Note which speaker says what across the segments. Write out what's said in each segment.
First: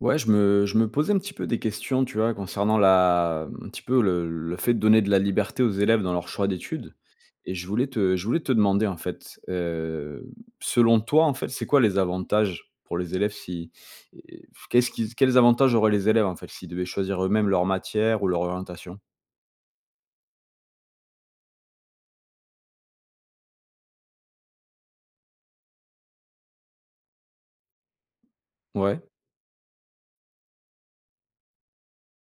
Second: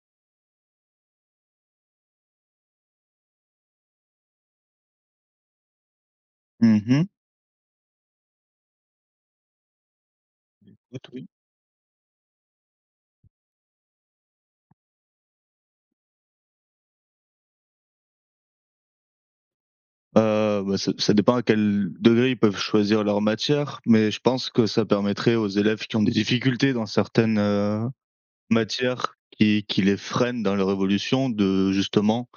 Speaker 1: Ouais, je me je me posais un petit peu des questions, tu vois? Concernant la m un petit peu le le fait de donner de la liberté aux élèves dans leurs choix
Speaker 2: Mmh
Speaker 1: d'études
Speaker 2: mh.
Speaker 1: et je voulais te je voulais te demander en fait, hem, selon
Speaker 2: Peut-être,
Speaker 1: toi,
Speaker 2: oui.
Speaker 1: en fait, c'est quoi les avantages pour les élèves, si et f qu'est-ce qu'ils quels avantages auraient les élèves en fait, s'ils devaient choisir eux-mêmes leurs matières ou leur orientation?
Speaker 2: Heu ben, ça ça dépend à quel degré ils peuvent choisir leurs matières. Mais je pense que ça permettrait aux élèves qui ont des difficultés dans certaines, heu,
Speaker 1: Ouais.
Speaker 2: matières, qui qui les freinent dans leur évolution de, justement,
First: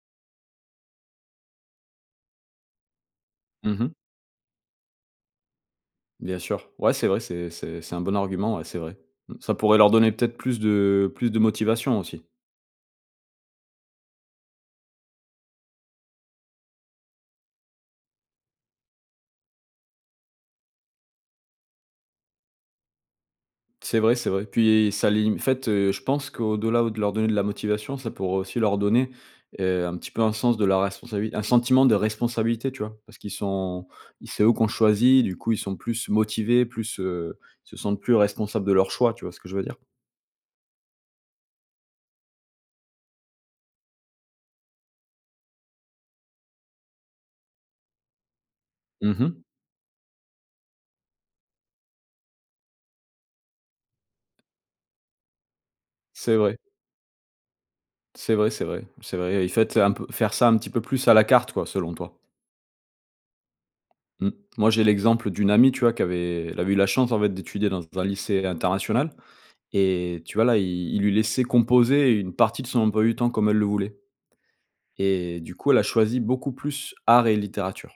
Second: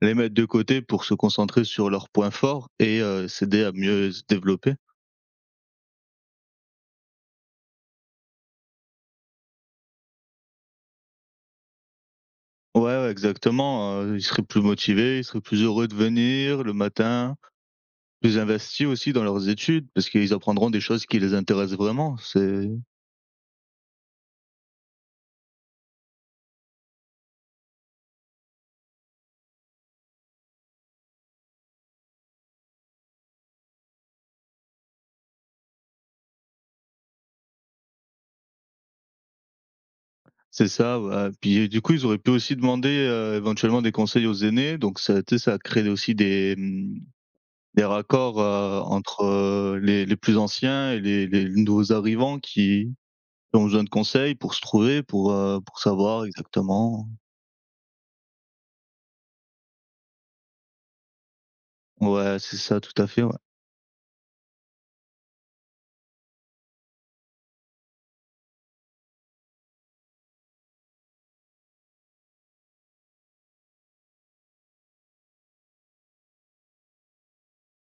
Speaker 2: les mettre de côté pour se concentrer sur leurs points forts et heu, s'aider
Speaker 1: Mmh
Speaker 2: à
Speaker 1: mh.
Speaker 2: mieux se développer.
Speaker 1: Bien sûr, ouais c'est vrai, c'est c'est c'est un bon argument, ouais, c'est vrai. Mmh. Ça pourrait leur donner peut-être plus de plus de motivation, aussi?
Speaker 2: Ouais, ouais, exactement, heu, ils seraient plus motivés, ils seraient plus heureux de venir le matin, plus investis aussi dans leurs études parce qu'ils apprendront des choses qui les intéressent vraiment, c'est
Speaker 1: C'est vrai, c'est vrai, puis ça lim en fait je pense, qu'au-delà de leur donner de la motivation, ça pourrait aussi leur donner, heu, un petit peu un sens de la responsabi un sentiment de responsabilité, tu vois? Parce qu'ils sont i c'est eux qu'on choisit du coup ils sont plus motivés plus, heu, ils se sentent plus responsables de leur choix, tu vois ce que je veux dire?
Speaker 2: C'est ça ouais. Puis du coup ils auraient pu aussi demander, heu, éventuellement des conseils aux aînés, donc ça a été ça a créé aussi des, mmh, des, raccords, heu,
Speaker 1: Mmh
Speaker 2: entre,
Speaker 1: mh.
Speaker 2: heu, les les plus anciens et les les nouveaux arrivants qui ont besoin de conseils pour se trouver, pour, heu, pour savoir
Speaker 1: C'est vrai.
Speaker 2: exactement
Speaker 1: C'est vrai, c'est vrai, c'est vrai et faites, heu et faire ça un petit peu plus à la carte quoi, selon toi?
Speaker 2: Ouais, c'est ça, tout à fait, ouais.
Speaker 1: Mmh, moi j'ai l'exemple d'une amie, tu vois, qui avait elle avait eu la chance en fait d'étudier dans un lycée international et tu vois là, ils ils lui laissaient composer une partie de son emploi du temps comme elle le voulait et du coup, elle a choisi beaucoup plus art et littérature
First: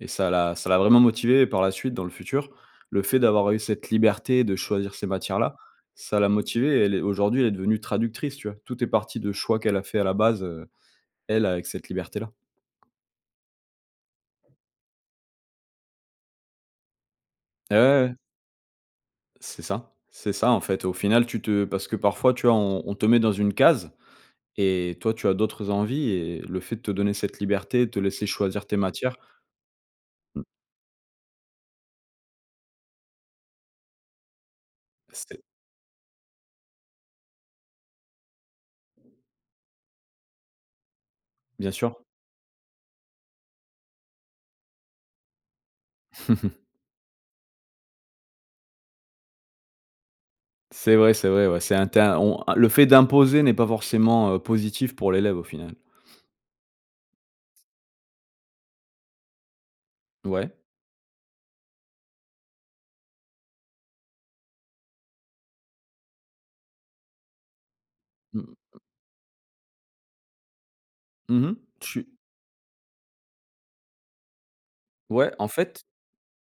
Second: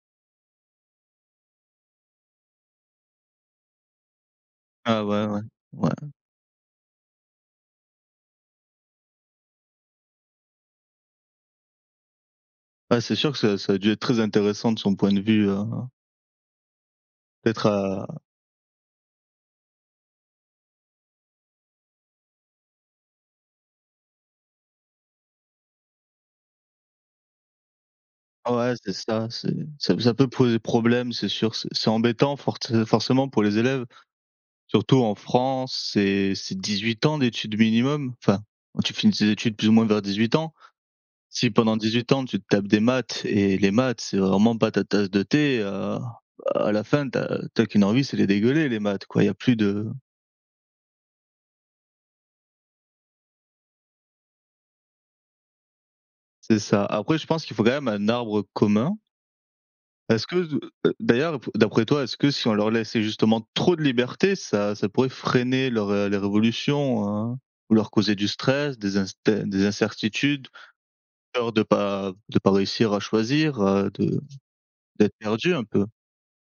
Speaker 1: et ça l'a ça l'a vraiment motivée et par la suite dans le futur, le fait d'avoir eu cette liberté de choisir
Speaker 2: Ah
Speaker 1: ces
Speaker 2: ouais, ouais.
Speaker 1: matières-là,
Speaker 2: Ouais.
Speaker 1: ça l'a motivée, elle est aujourd'hui elle est devenue traductrice, tu vois? Tout est parti de choix qu'elle a fait à la base, heu, elle avec cette liberté-là.
Speaker 2: Ouais, c'est sûr que ça ça a dû être très intéressant de son point de vue, heu d'être,
Speaker 1: Et ouais,
Speaker 2: heu
Speaker 1: ouais. C'est ça, c'est ça, en fait. Au final, tu te parce que parfois tu vois, on on te met dans une case et toi tu as d'autres envies et heu, le fait de te donner cette liberté, te laisser choisir
Speaker 2: Ouais
Speaker 1: tes
Speaker 2: c'est
Speaker 1: matières
Speaker 2: ça, c'est ça ça peut
Speaker 1: mmh.
Speaker 2: poser problème, c'est sûr. C'est c'est embêtant fortcé forcément pour les élèves. Surtout en
Speaker 1: C'est
Speaker 2: France, c'est c'est 18 ans d'études minimum, enfin, où tu finis tes études plus ou moins vers 18 ans. Si
Speaker 1: Bien
Speaker 2: pendant
Speaker 1: sûr.
Speaker 2: 18 ans, tu te tapes des maths et les maths c'est vraiment pas ta tasse de thé, heu, à la fin tu as tu as qu'une envie, c'est les dégueuler les maths quoi il y a plus de
Speaker 1: C'est vrai, c'est vrai, ouais, c'est un tin on le fait d'imposer n'est pas forcément, heu, positif pour l'élève, au final.
Speaker 2: C'est ça. Après, je pense qu'il faut quand même un arbre commun. Est-ce que
Speaker 1: Ouais.
Speaker 2: d heu, d'ailleurs, ap d'après toi, est-ce que si on leur laissait justement trop de liberté, ça ça pourrait freiner leur, heu, leur évolution, hein? Ou leur causer du
Speaker 1: Mmh mh,
Speaker 2: stress,
Speaker 1: mmh.
Speaker 2: des inster des incertitudes,
Speaker 1: Mmh
Speaker 2: peur
Speaker 1: mh,
Speaker 2: de
Speaker 1: je suis
Speaker 2: pas de pas réussir à choisir, heu, de d'être
Speaker 1: Ouais, en
Speaker 2: perdu un
Speaker 1: fait
Speaker 2: peu?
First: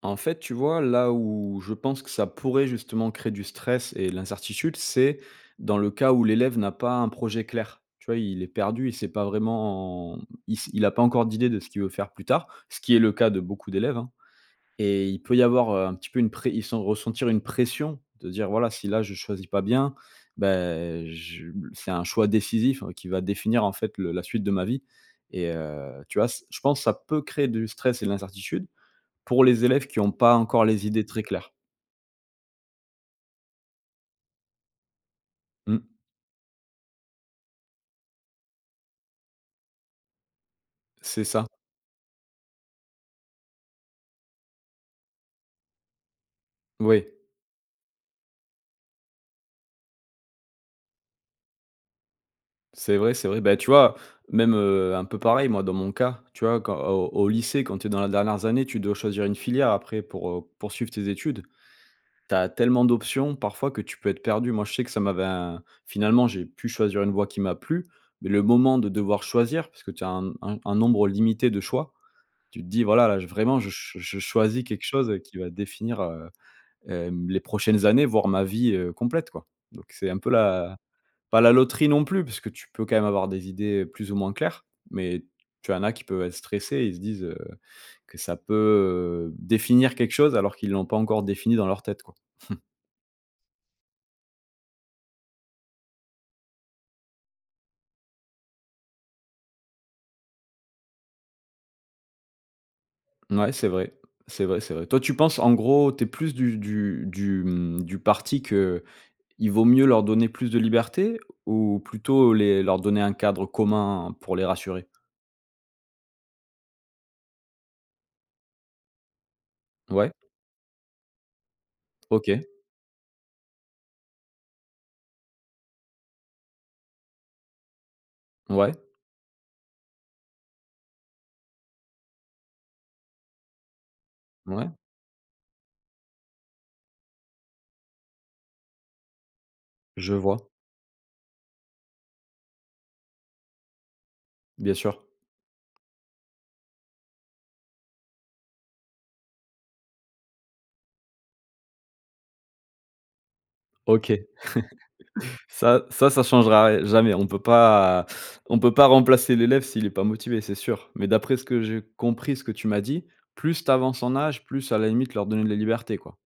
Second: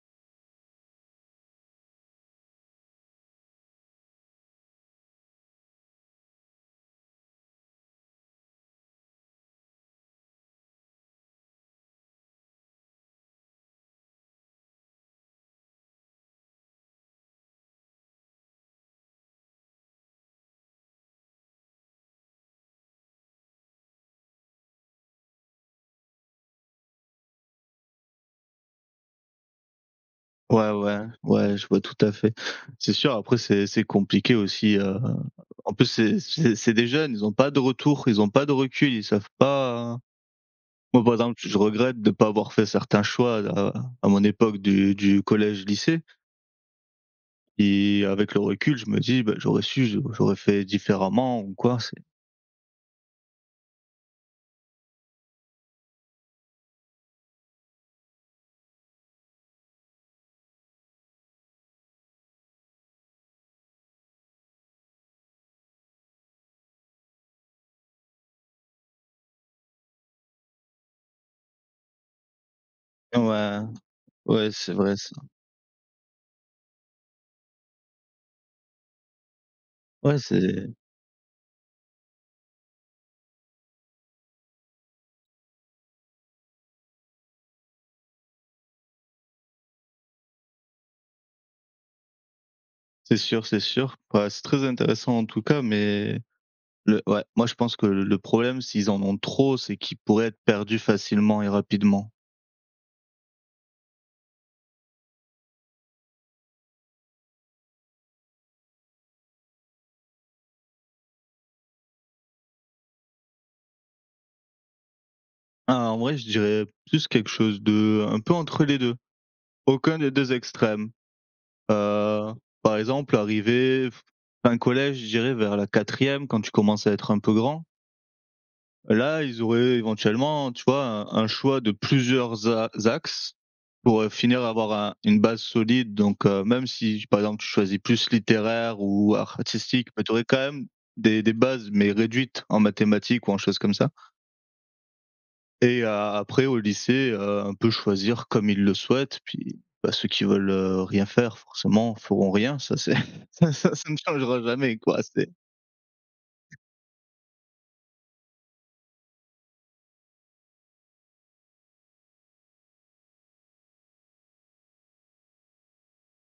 Speaker 1: en fait, tu vois? Là où je pense que ça pourrait justement créer du stress et l'incertitude c'est dans le cas où l'élève n'a pas un projet clair, tu vois? Il est perdu, il sait pas vraiment, il s il a pas encore d'idée de ce qu'il veut faire plus tard, ce qui est le cas de beaucoup d'élèves, hein et il peut y avoir, heu, un petit peu une pré il sent ressentir une pression, de dire: «Voilà, si là, je choisis pas bien, bah, je b c'est un choix décisif qui va définir, en fait, le la suite de ma vie» et heu, tu vois? Ç je pense ça peut créer du stress et de l'incertitude pour les élèves qui ont pas encore
Speaker 2: Ouais,
Speaker 1: les
Speaker 2: ouais.
Speaker 1: idées très claires.
Speaker 2: Ouais, je vois tout à fait. C'est sûr, après c'est c'est compliqué aussi, heu, en
Speaker 1: Mmh.
Speaker 2: plus, c'est c'est c'est des jeunes, ils ont pas de retour, ils ont pas de recul, ils savent pas, hein. Moi, par
Speaker 1: C'est
Speaker 2: exemple,
Speaker 1: ça.
Speaker 2: je regrette de pas avoir fait certains choix-là, à mon époque du du collège, lycée
Speaker 1: Oui.
Speaker 2: et avec le recul, je me dis: «Bah j'aurais su, j'au j'aurais fait différemment ou quoi», c'est
Speaker 1: C'est vrai, c'est vrai, bah tu vois, même, heu, un peu pareil, moi, dans mon cas, tu vois, quand au au lycée, quand tu es dans la dernières années, tu dois choisir une filière après pour, heu, poursuivre tes études. Tu as tellement d'options parfois que tu peux être perdu. Moi je sais que ça m'avait un finalement j'ai pu choisir une voie qui m'a plu mais le moment de devoir choisir parce que tu as un n un un nombre limité de choix. Tu te dis: «Voilà là, j vraiment
Speaker 2: Ouais.
Speaker 1: je ch je je
Speaker 2: Ouais,
Speaker 1: choisis
Speaker 2: c'est
Speaker 1: quelque
Speaker 2: vrai ça.
Speaker 1: chose qui va définir, heu, hem, les prochaines années voire ma vie, heu, complète, quoi». Donc c'est un
Speaker 2: Ouais
Speaker 1: peu
Speaker 2: c'est
Speaker 1: la pas la loterie non plus puisque tu peux quand même avoir des idées plus ou moins claires, mais tu en as qui peuvent être stressés. Ils se disent, heu, que ça peut, heu, définir quelque chose alors qu'ils l'ont pas encore défini dans leur tête, quoi.
Speaker 2: C'est sûr, c'est sûr. Ouais c'est très intéressant en tout cas, mais le ouais, moi je pense que le le problème s'ils en ont trop, c'est qu'ils pourraient être perdus facilement et rapidement.
Speaker 1: Mouais c'est vrai. C'est vrai, c'est vrai. Toi tu penses, en gros, tu es plus du du du mmh, du parti qu'il vaut mieux leur donner plus de liberté ou plutôt les leur donner un cadre commun pour les rassurer?
Speaker 2: En vrai, je dirais plus quelque chose de un peu entre les 2. Aucun des
Speaker 1: Ouais.
Speaker 2: 2 extrêmes, heu,
Speaker 1: OK.
Speaker 2: par exemple, arrivé f fin collège, je dirais vers la 4e, quand tu commences à être un peu grand.
Speaker 1: Ouais.
Speaker 2: Là, ils auraient éventuellement, tu vois, un un choix de plusieurs a axes. Pour, heu, finir à
Speaker 1: Ouais.
Speaker 2: avoir un une base solide donc heu, même si, par exemple, tu choisis plus littéraire ou artistique. Mais tu
Speaker 1: Je
Speaker 2: aurais quand
Speaker 1: vois.
Speaker 2: même des des bases, mais réduites en mathématiques ou en choses comme ça
Speaker 1: Bien sûr.
Speaker 2: et a a après au lycée, heu, un peu choisir comme ils le souhaitent. Puis bah, ceux qui veulent rien faire forcément feront rien, ça c'est ça ça ne
Speaker 1: OK,
Speaker 2: changera jamais quoi, c'est
Speaker 1: ça ça, ça changera ri jamais. On peut pas on peut pas remplacer l'élève s'il est pas motivé, c'est sûr. Mais d'après ce que j'ai compris, ce que tu m'as dit, plus tu avances en âge, plus à la limite leur donner de la liberté, quoi?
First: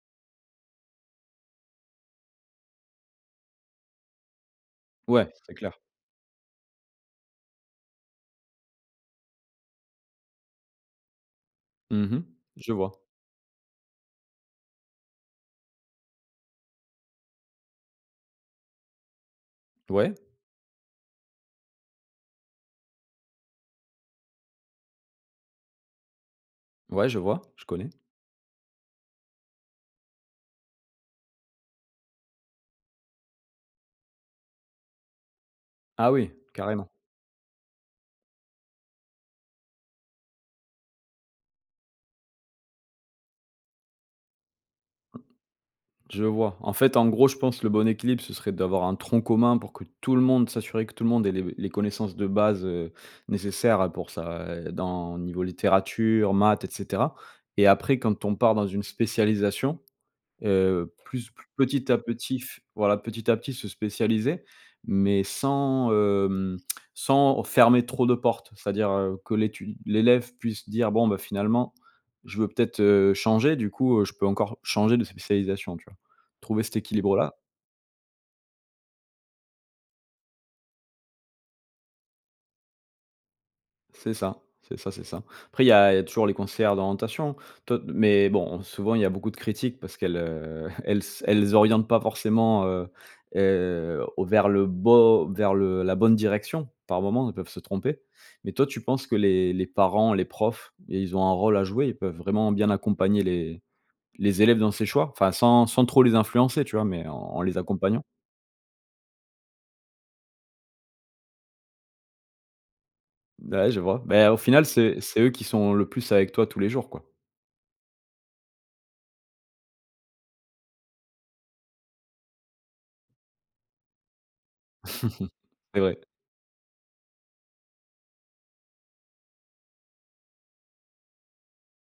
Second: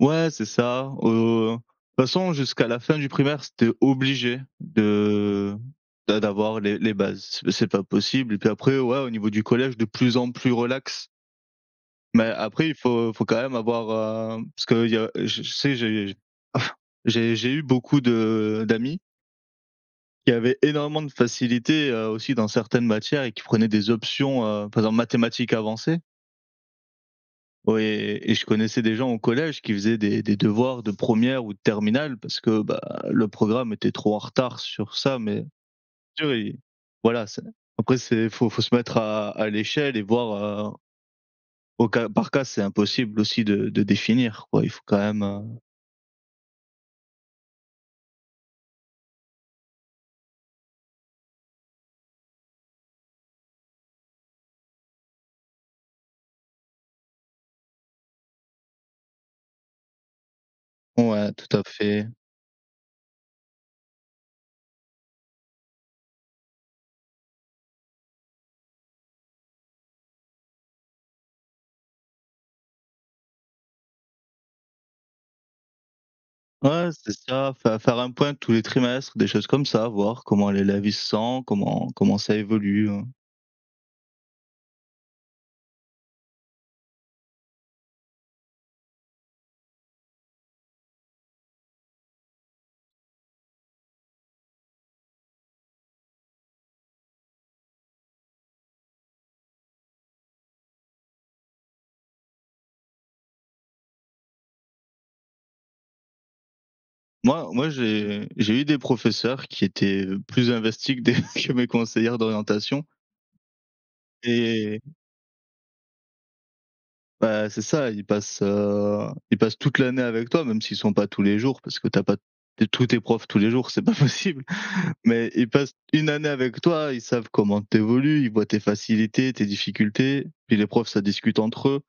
Speaker 2: Ouais, c'est ça, heu, toute façon jusqu'à la fin du primaire, c'était obligé
Speaker 1: Ouais, c'est
Speaker 2: de
Speaker 1: clair.
Speaker 2: d'a d'avoir les les bases. Mais c'est pas possible et puis après, ouais au niveau du collège de plus en plus relax.
Speaker 1: Mmh mh.
Speaker 2: Mais après
Speaker 1: Je
Speaker 2: il
Speaker 1: vois.
Speaker 2: faut faut quand même avoir, hem, parce que il y a je je sais j'ai j'ai j'ai eu beaucoup de d'amis
Speaker 1: Ouais.
Speaker 2: qui avaient énormément de facilité, heu, aussi dans certaines matières et qui prenaient des options, heu, en faisant mathématiques avancées.
Speaker 1: Ouais, je vois, je
Speaker 2: Ouais
Speaker 1: connais.
Speaker 2: et et je connaissais des gens au collège qui faisaient des des devoirs de 1re ou de terminale parce que bah, le programme était trop en retard sur ça. Mais
Speaker 1: Ah oui,
Speaker 2: oui,
Speaker 1: carrément.
Speaker 2: voilà, c'est après, c'est faut faut se mettre à à l'échelle et voir, heu au cas par cas, c'est impossible aussi de de définir, quoi. Il faut quand même, heu
Speaker 1: Je vois, en fait, en gros, je pense le bon équilibre ce serait d'avoir un tronc commun pour que tout le monde, s'assurer que tout le monde ait les les connaissances de base, heu, nécessaires à pour ça et dans niveau littérature, maths et cetera et après quand on part dans une spécialisation, heu, plus,
Speaker 2: Ouais, tout à
Speaker 1: petit à
Speaker 2: fait.
Speaker 1: petit f voilà, petit à petit, se spécialiser, mais sans, hem, sans fermer trop de portes, c'est à dire, heu, que l'étu l'élève puisse dire: «Bon, bah, finalement, je veux peut-être, heu, changer du coup, heu, je peux encore changer de spécialisation», tu vois? Trouver cet
Speaker 2: Ouais, c'est
Speaker 1: équilibre-là.
Speaker 2: ça, faire faire un point tous les trimestres, des choses comme ça, voir comment l'élève, il se sent, comment comment ça évolue, heu
Speaker 1: C'est ça, c'est ça, c'est ça. Après il y a il y a toujours les conseillères d'orientation, [unintelligible] mais bon, souvent il y a beaucoup de critiques parce qu'elles, heu, elles elles orientent pas forcément, heu heu, au vers le beau vers le la bonne direction par moment, elles peuvent se tromper. Mais toi, tu penses que les les parents, les profs, ils ont un rôle à jouer, ils peuvent vraiment bien accompagner les les élèves dans ces choix? Enfin, sans sans trop les influencer, tu vois? Mais en en
Speaker 2: Moi,
Speaker 1: les
Speaker 2: moi,
Speaker 1: accompagnant?
Speaker 2: j'ai j'ai eu des professeurs qui étaient, heu, plus investis que des que mes conseillères d'orientation
Speaker 1: Beh, ouais je vois. Beh, au final,
Speaker 2: et
Speaker 1: c'est c'est eux qui sont le plus avec toi tous les jours, quoi.
Speaker 2: Bah, c'est ça, ils passent, heu, ils passent toute l'année avec toi, même s'ils sont pas tous les jours parce que tu as pas te tous tes profs tous les jours, c'est pas possible. Mais ils passent
Speaker 1: C'est vrai!
Speaker 2: 1 année avec toi, ils savent comment tu évolues, ils voient tes facilités, tes difficultés. Puis les profs, ça discute entre eux.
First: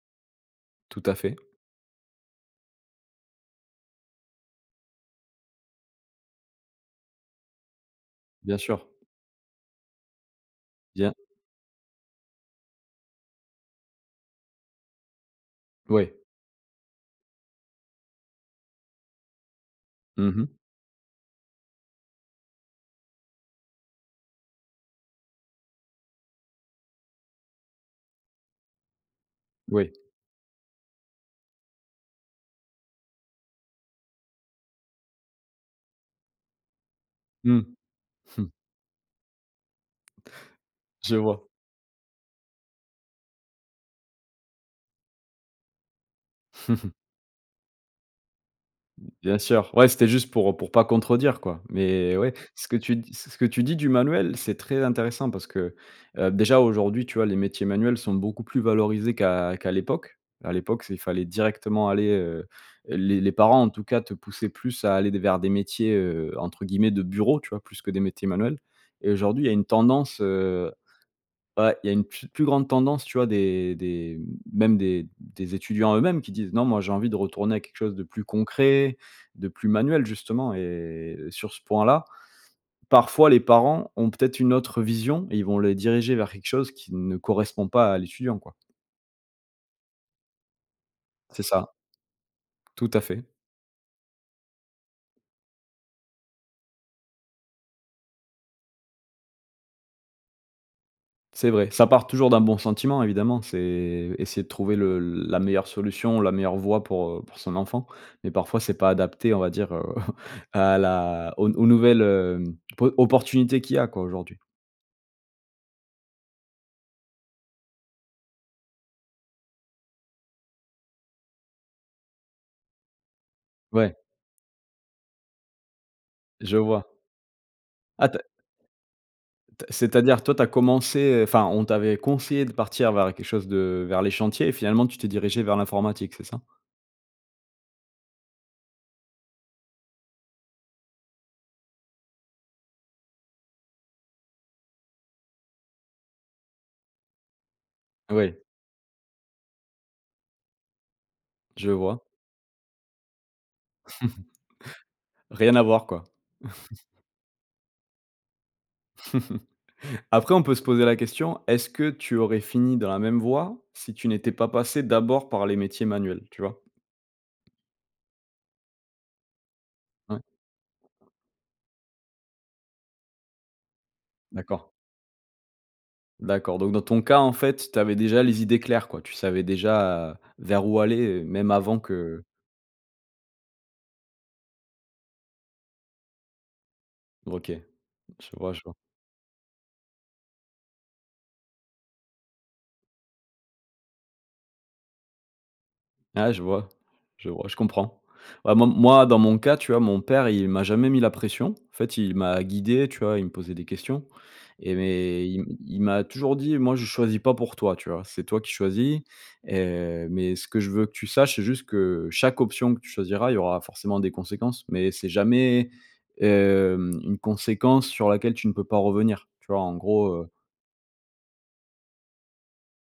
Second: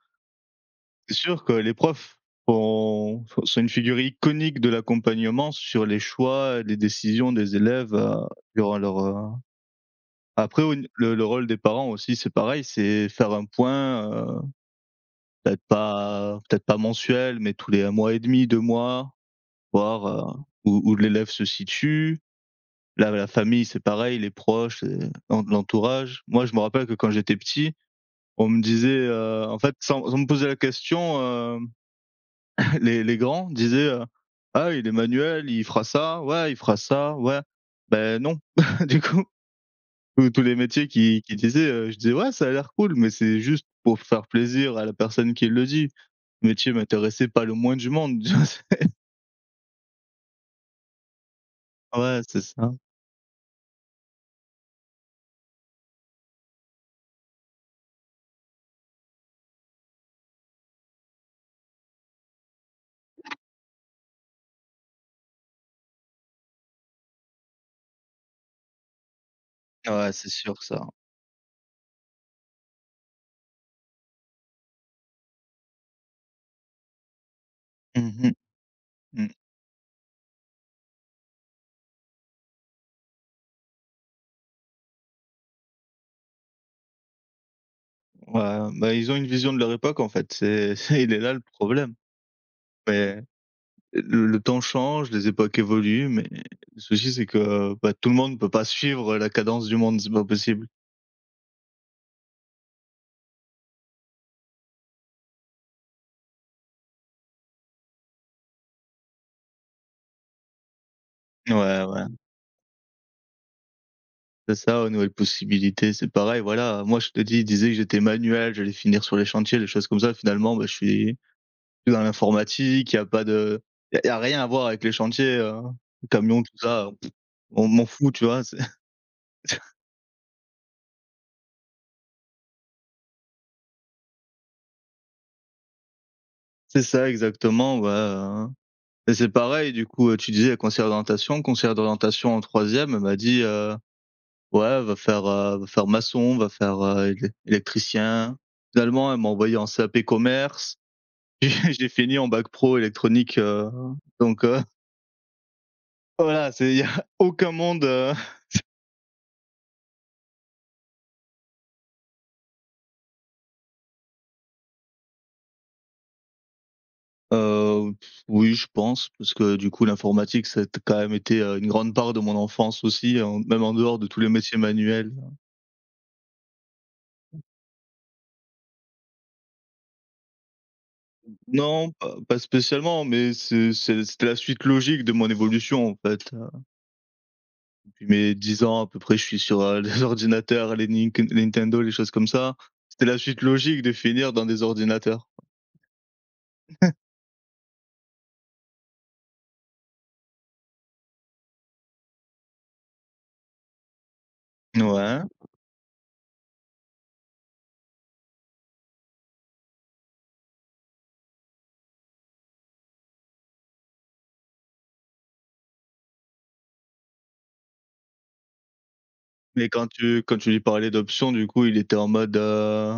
Speaker 1: Tout à
Speaker 2: C'est
Speaker 1: fait.
Speaker 2: sûr que les profs font sont une figure iconique de l'accompagnement sur les choix, les décisions des élèves, heu,
Speaker 1: Bien
Speaker 2: durant
Speaker 1: sûr.
Speaker 2: leur heu, après au n
Speaker 1: Bien.
Speaker 2: le le rôle des parents aussi, c'est pareil, c'est faire un point, heu, peut-être
Speaker 1: Oui.
Speaker 2: pas peut-être pas mensuel, mais tous les 1 mois et 1/2, 2 mois, voir,
Speaker 1: Mmh
Speaker 2: heu,
Speaker 1: mh.
Speaker 2: où où l'élève se situe. Là, la famille c'est pareil, les proches, les l'en l'entourage. Moi, je me rappelle que quand j'étais petit, on me disait, heu, en fait,
Speaker 1: Oui.
Speaker 2: sans sans me poser la question, hem, les les grands disaient, heu: «Ah! Il est manuel, il fera ça, ouais, il fera ça, ouais»,
Speaker 1: Mmh.
Speaker 2: beh, non, du coup, tous tous les métiers
Speaker 1: Je
Speaker 2: qui qu'ils
Speaker 1: vois.
Speaker 2: disaient, heu, je disais: «Ouais, ça a l'air cool», mais c'est juste pour faire plaisir à la personne qui le dit. Le métier m'intéressait pas le moins du monde, tu vois? C'est
Speaker 1: Bien sûr. Ouais, c'était juste pour pour pas contredire, quoi,
Speaker 2: Ah
Speaker 1: mais
Speaker 2: ouais,
Speaker 1: ouais.
Speaker 2: c'est
Speaker 1: Ce
Speaker 2: ça.
Speaker 1: que tu dis ce que tu dis du manuel, c'est très intéressant parce que, heu, déjà, aujourd'hui, tu vois, les métiers manuels sont beaucoup plus valorisés qu'à qu'à l'époque. À l'époque, c'est il fallait directement aller heu, les les parents, en tout cas, te poussaient plus à aller vers des métiers, heu, entre guillemets «de bureau», tu vois, plus que des métiers manuels et aujourd'hui, il y a une
Speaker 2: Ah ouais,
Speaker 1: tendance,
Speaker 2: c'est sûr
Speaker 1: heu
Speaker 2: ça.
Speaker 1: ouais, il y a une pfe plus grande tendance, tu vois? Des des même des des étudiants eux-mêmes qui disent: «Non, moi, j'ai envie de retourner à quelque chose de
Speaker 2: Mmh
Speaker 1: plus
Speaker 2: mh.
Speaker 1: concret,
Speaker 2: Mmh.
Speaker 1: de plus manuel», justement et sur ce point-là, parfois les parents ont peut-être une autre vision et ils vont les diriger vers quelque chose qui ne correspond pas à l'étudiant, quoi.
Speaker 2: Ouais. Bah, ils ont une vision de leur époque, en fait, c'est c'est il est là, le
Speaker 1: C'est ça.
Speaker 2: problème.
Speaker 1: Tout à
Speaker 2: Mais
Speaker 1: fait.
Speaker 2: l le temps change, les époques évoluent mais le souci c'est que, bah, tout le monde peut pas suivre la cadence du monde, c'est pas possible.
Speaker 1: C'est vrai, ça part toujours d'un bon sentiment évidemment, c'est essayer de trouver le la meilleure solution, la meilleure voie pour, heu, pour son enfant, mais parfois, c'est pas adapté, on va dire, heu, à la aux aux
Speaker 2: Ouais,
Speaker 1: nouvelles,
Speaker 2: ouais.
Speaker 1: hem, po opportunités qu'il y a quoi, aujourd'hui.
Speaker 2: C'est ça, aux nouvelles possibilités, c'est pareil, voilà. Moi, je te dis, il disait que j'étais manuel, j'allais finir sur les chantiers, des choses comme ça. Finalement, beh, je suis que dans l'informatique, il y a pas de
Speaker 1: Ouais.
Speaker 2: il y a rien à voir avec les chantiers, heu, camions tout
Speaker 1: Je
Speaker 2: ça,
Speaker 1: vois.
Speaker 2: on m'en
Speaker 1: Ah,
Speaker 2: fous,
Speaker 1: ta
Speaker 2: tu vois? C'est
Speaker 1: Ta c'est-à-dire toi, tu as commencé enfin on t'avait conseillé de partir vers quelque chose de vers les chantiers, et finalement tu t'es dirigé vers l’informatique, c’est ça?
Speaker 2: C'est ça, exactement, bah, hein, et c'est pareil du coup, tu disais conseillère d'orientation conseillère d'orientation en 3e elle m'a dit: «Heu, ouais, va faire, heu, va faire maçon, va faire, heu, élec
Speaker 1: Ah oui.
Speaker 2: électricien.» Finalement, elle m'a envoyé en CAP commerce et
Speaker 1: Je
Speaker 2: je l'ai
Speaker 1: vois.
Speaker 2: fini en bac pro électronique, heu, donc heu
Speaker 1: Rien à voir, quoi.
Speaker 2: Ouais, voilà, c'est il y a aucun monde, heu
Speaker 1: Après, on peut se poser la question, est-ce que tu aurais fini dans la même voie si tu n'étais pas passé d'abord par les métiers manuels, tu vois?
Speaker 2: Heu, oui, je pense, parce que, du coup,
Speaker 1: Ouais.
Speaker 2: l'informatique, ça a quand même été, heu, une grande part de mon enfance aussi. En même en dehors de tous les métiers
Speaker 1: D'accord.
Speaker 2: manuels.
Speaker 1: D'accord, donc dans ton cas, en fait, tu avais déjà les idées claires, quoi? Tu savais déjà vers où aller, même avant
Speaker 2: Non, pas
Speaker 1: que
Speaker 2: pas spécialement, mais c'est c'est c'était la suite logique de mon évolution, en fait, heu
Speaker 1: OK,
Speaker 2: Depuis
Speaker 1: je
Speaker 2: mes
Speaker 1: vois, je
Speaker 2: 10
Speaker 1: vois.
Speaker 2: ans à peu près, je suis sur, heu, les ordinateurs, les Ninken les Nintendo, les choses comme ça. C'était la suite logique de finir dans des ordinateurs.
Speaker 1: Ah, je vois, je vois, je comprends vraiment, moi, dans mon cas, tu vois? Mon père, il m'a jamais mis la pression. En fait, il m'a guidé, tu vois? Il me posait des questions, et
Speaker 2: Ouais.
Speaker 1: mais i il m'a toujours dit: «Moi, je choisis pas pour toi», tu vois? «C'est toi qui choisis et mais ce que je veux que tu saches, c'est juste que chaque option que tu choisiras, il y aura forcément des conséquences, mais c'est jamais, hem, une conséquence sur laquelle tu ne peux pas revenir», tu vois?
Speaker 2: Mais
Speaker 1: En
Speaker 2: quand
Speaker 1: gros,
Speaker 2: tu
Speaker 1: heu
Speaker 2: quand tu lui parlais d'options du coup, il était en mode, heu,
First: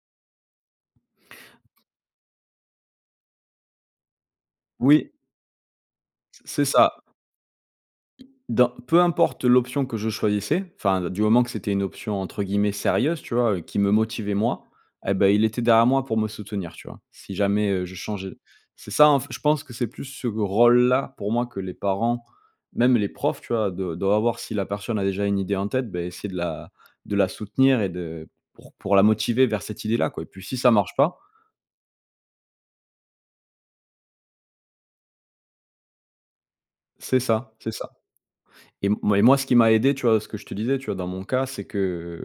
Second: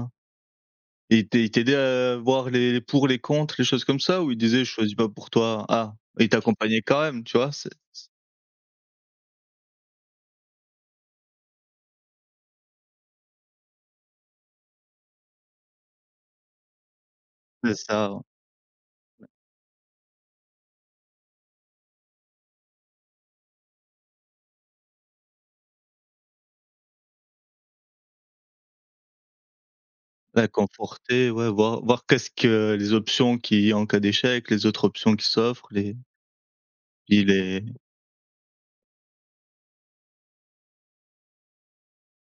Speaker 2: il il t'aidait à voir les pour les contre quelque chose comme ça? Ou il disait: «Je choisis pas
Speaker 1: Oui.
Speaker 2: pour toi?» Ah, il
Speaker 1: C' c'est
Speaker 2: t'accompagnait
Speaker 1: ça.
Speaker 2: quand même, tu vois? C'est s
Speaker 1: Dans peu importe l'option que je choisissais, enfin du moment que c'était une option entre guillemets «sérieuse», tu vois? Qui me motivait, moi, eh beh, il était derrière moi pour me soutenir, tu vois? Si jamais,
Speaker 2: C'est
Speaker 1: heu, je
Speaker 2: ça.
Speaker 1: changeais. C'est ça, en fait, je pense que c'est plus ce rôle-là pour moi que les parents, même les profs tu vois? Doi doivent voir si la personne a déjà une idée en tête, beh essayer de la de la soutenir et de pour pour la motiver vers cette idée-là, quoi, et puis
Speaker 2: La
Speaker 1: si ça marche pas
Speaker 2: conforter, ouais, voir voir qu'est-ce que les options qui, en cas d'échec, les autres options qui s'offrent les
Speaker 1: C'est
Speaker 2: et
Speaker 1: ça,
Speaker 2: les
Speaker 1: c'est ça, et moi moi ce qui m'a aidé, tu vois? Ce que je te disais, tu vois? Dans mon cas, c'est que,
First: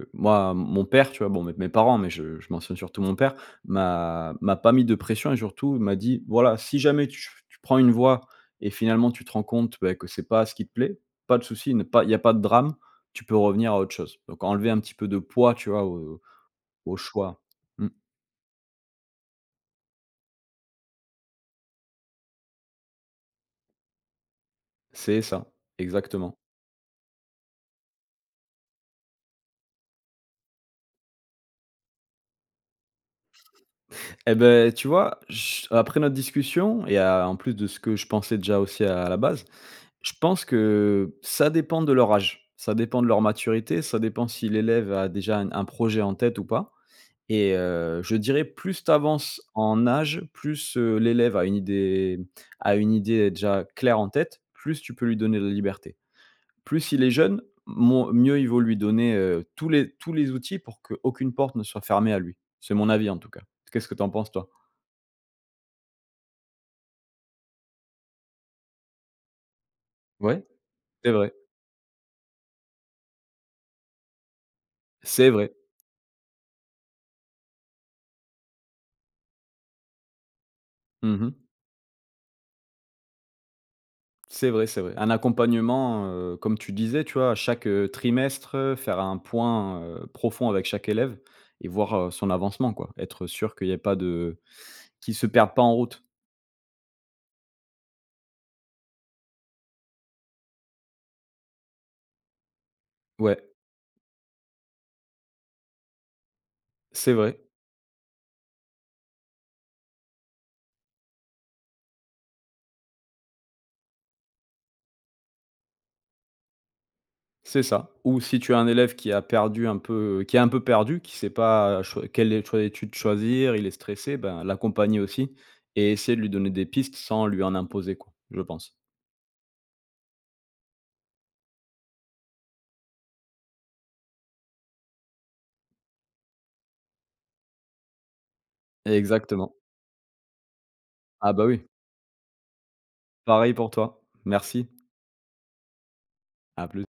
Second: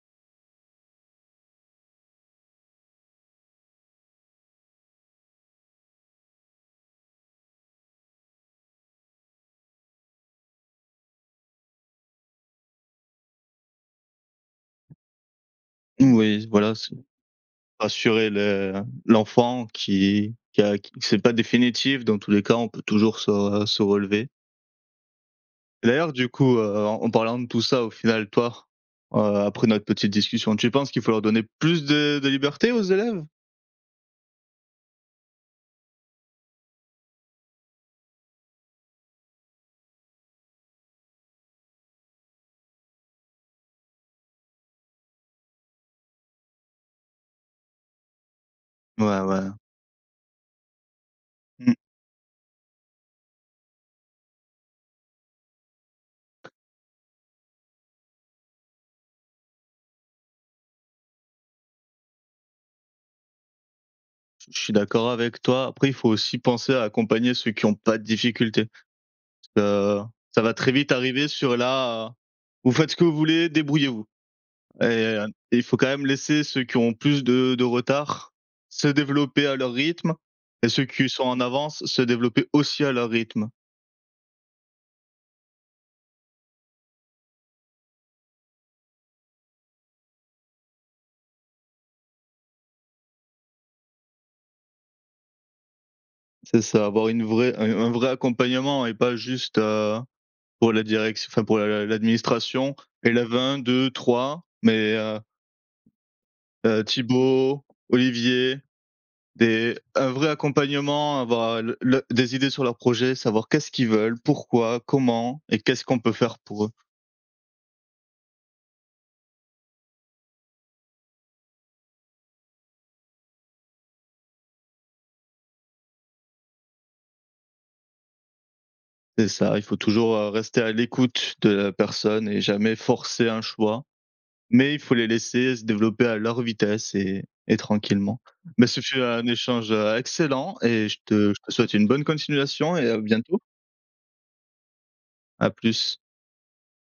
Speaker 1: heu, moi, mon père, tu vois? Bon, mes mes parents, mais je je mentionne surtout mon père, m'a m'a pas mis de pression et surtout m'a dit: «Voilà, si jamais tu ch prends une voie et finalement, tu te rends compte, beh, que c'est pas ce qui te plaît, pas de souci, ne pas il y a pas de drame. Tu peux revenir à autre chose, donc enlever un petit peu de poids», tu vois? Au
Speaker 2: Mmh,
Speaker 1: au
Speaker 2: oui, voilà, c'est
Speaker 1: au choix. Mmh.
Speaker 2: rassurer le l'enfant, qui qui a q c'est pas définitif, dans tous les cas, on peut toujours se se relever.
Speaker 1: C'est ça,
Speaker 2: Et d'ailleurs du
Speaker 1: exactement.
Speaker 2: coup, heu, en parlant de tout ça au final, toi, heu, après notre petite discussion, tu penses qu'il faut leur donner plus de de liberté aux élèves?
Speaker 1: Eh beh, tu vois? Ch après notre discussion et à en plus de ce que je pensais déjà aussi à la base. Je pense que ça dépend de leur âge, ça dépend de leur maturité, ça dépend si l'élève a déjà un un projet en tête ou pas, et heu, je dirais plus tu
Speaker 2: Ouais,
Speaker 1: avances
Speaker 2: ouais.
Speaker 1: en âge, plus, heu, l'élève a une
Speaker 2: Mmh.
Speaker 1: idée a une idée déjà claire en tête, plus tu peux lui donner de liberté. Plus il est jeune moins mieux il vaut lui donner, heu, tous les tous les outils pour qu'aucune porte ne soit fermée à lui. C'est mon avis, en tout cas. Qu'est-ce que tu en penses, toi?
Speaker 2: Je suis d'accord avec toi, après il faut aussi penser à accompagner ceux qui ont pas de difficultés. Parce que ça
Speaker 1: Ouais,
Speaker 2: va très vite
Speaker 1: c'est
Speaker 2: arriver
Speaker 1: vrai.
Speaker 2: sur la «Vous faites ce que vous voulez, débrouillez-vous», et heu,
Speaker 1: C'est vrai.
Speaker 2: il faut quand même laisser ceux qui ont plus de de retard se développer à leur rythme et ceux qui
Speaker 1: Mmh
Speaker 2: sont
Speaker 1: mh.
Speaker 2: en avance se développer aussi à leur rythme.
Speaker 1: C'est vrai, c'est vrai. Un accompagnement, heu, comme tu disais, tu vois, chaque, heu, trimestre, heu, faire un point, heu, profond avec chaque élève et voir, heu, son avancement quoi. Être sûr qu'il y ait pas de, heu, qu'il se perde pas en route.
Speaker 2: C'est ça. Avoir une vraie un un vrai accompagnement et pas juste, heu, pour la direction, enfin pour l'a l'administration, élève
Speaker 1: Ouais.
Speaker 2: 1-2-3 mais, heu heu,
Speaker 1: C'est vrai.
Speaker 2: Thibault, Olivier, des un vrai accompagnement, avoir le le des idées sur leur projet, savoir qu'est-ce qu'ils veulent? Pourquoi? Comment? Et qu'est-ce qu'on peut faire pour eux?
Speaker 1: C'est ça. Ou si tu as un élève qui a perdu un peu, heu, qui est un peu perdu, qui sait pas, heu, choix quel est le choix d'étude choisir, il est stressé, bah l'accompagner aussi et essayer de lui donner des pistes sans lui en imposer, quoi. Je pense.
Speaker 2: C'est ça. Il faut toujours, heu, rester à l'écoute de la personne et jamais forcer un choix, mais il faut les laisser se développer à leur vitesse et et tranquillement. Mais ce fut un
Speaker 1: Exactement.
Speaker 2: échange, heu, excellent et je te
Speaker 1: Ah
Speaker 2: je
Speaker 1: bah,
Speaker 2: te
Speaker 1: oui.
Speaker 2: souhaite une bonne continuation et à bientôt!
Speaker 1: Pareil pour toi. Merci!
Speaker 2: À plus!
Speaker 1: À plus!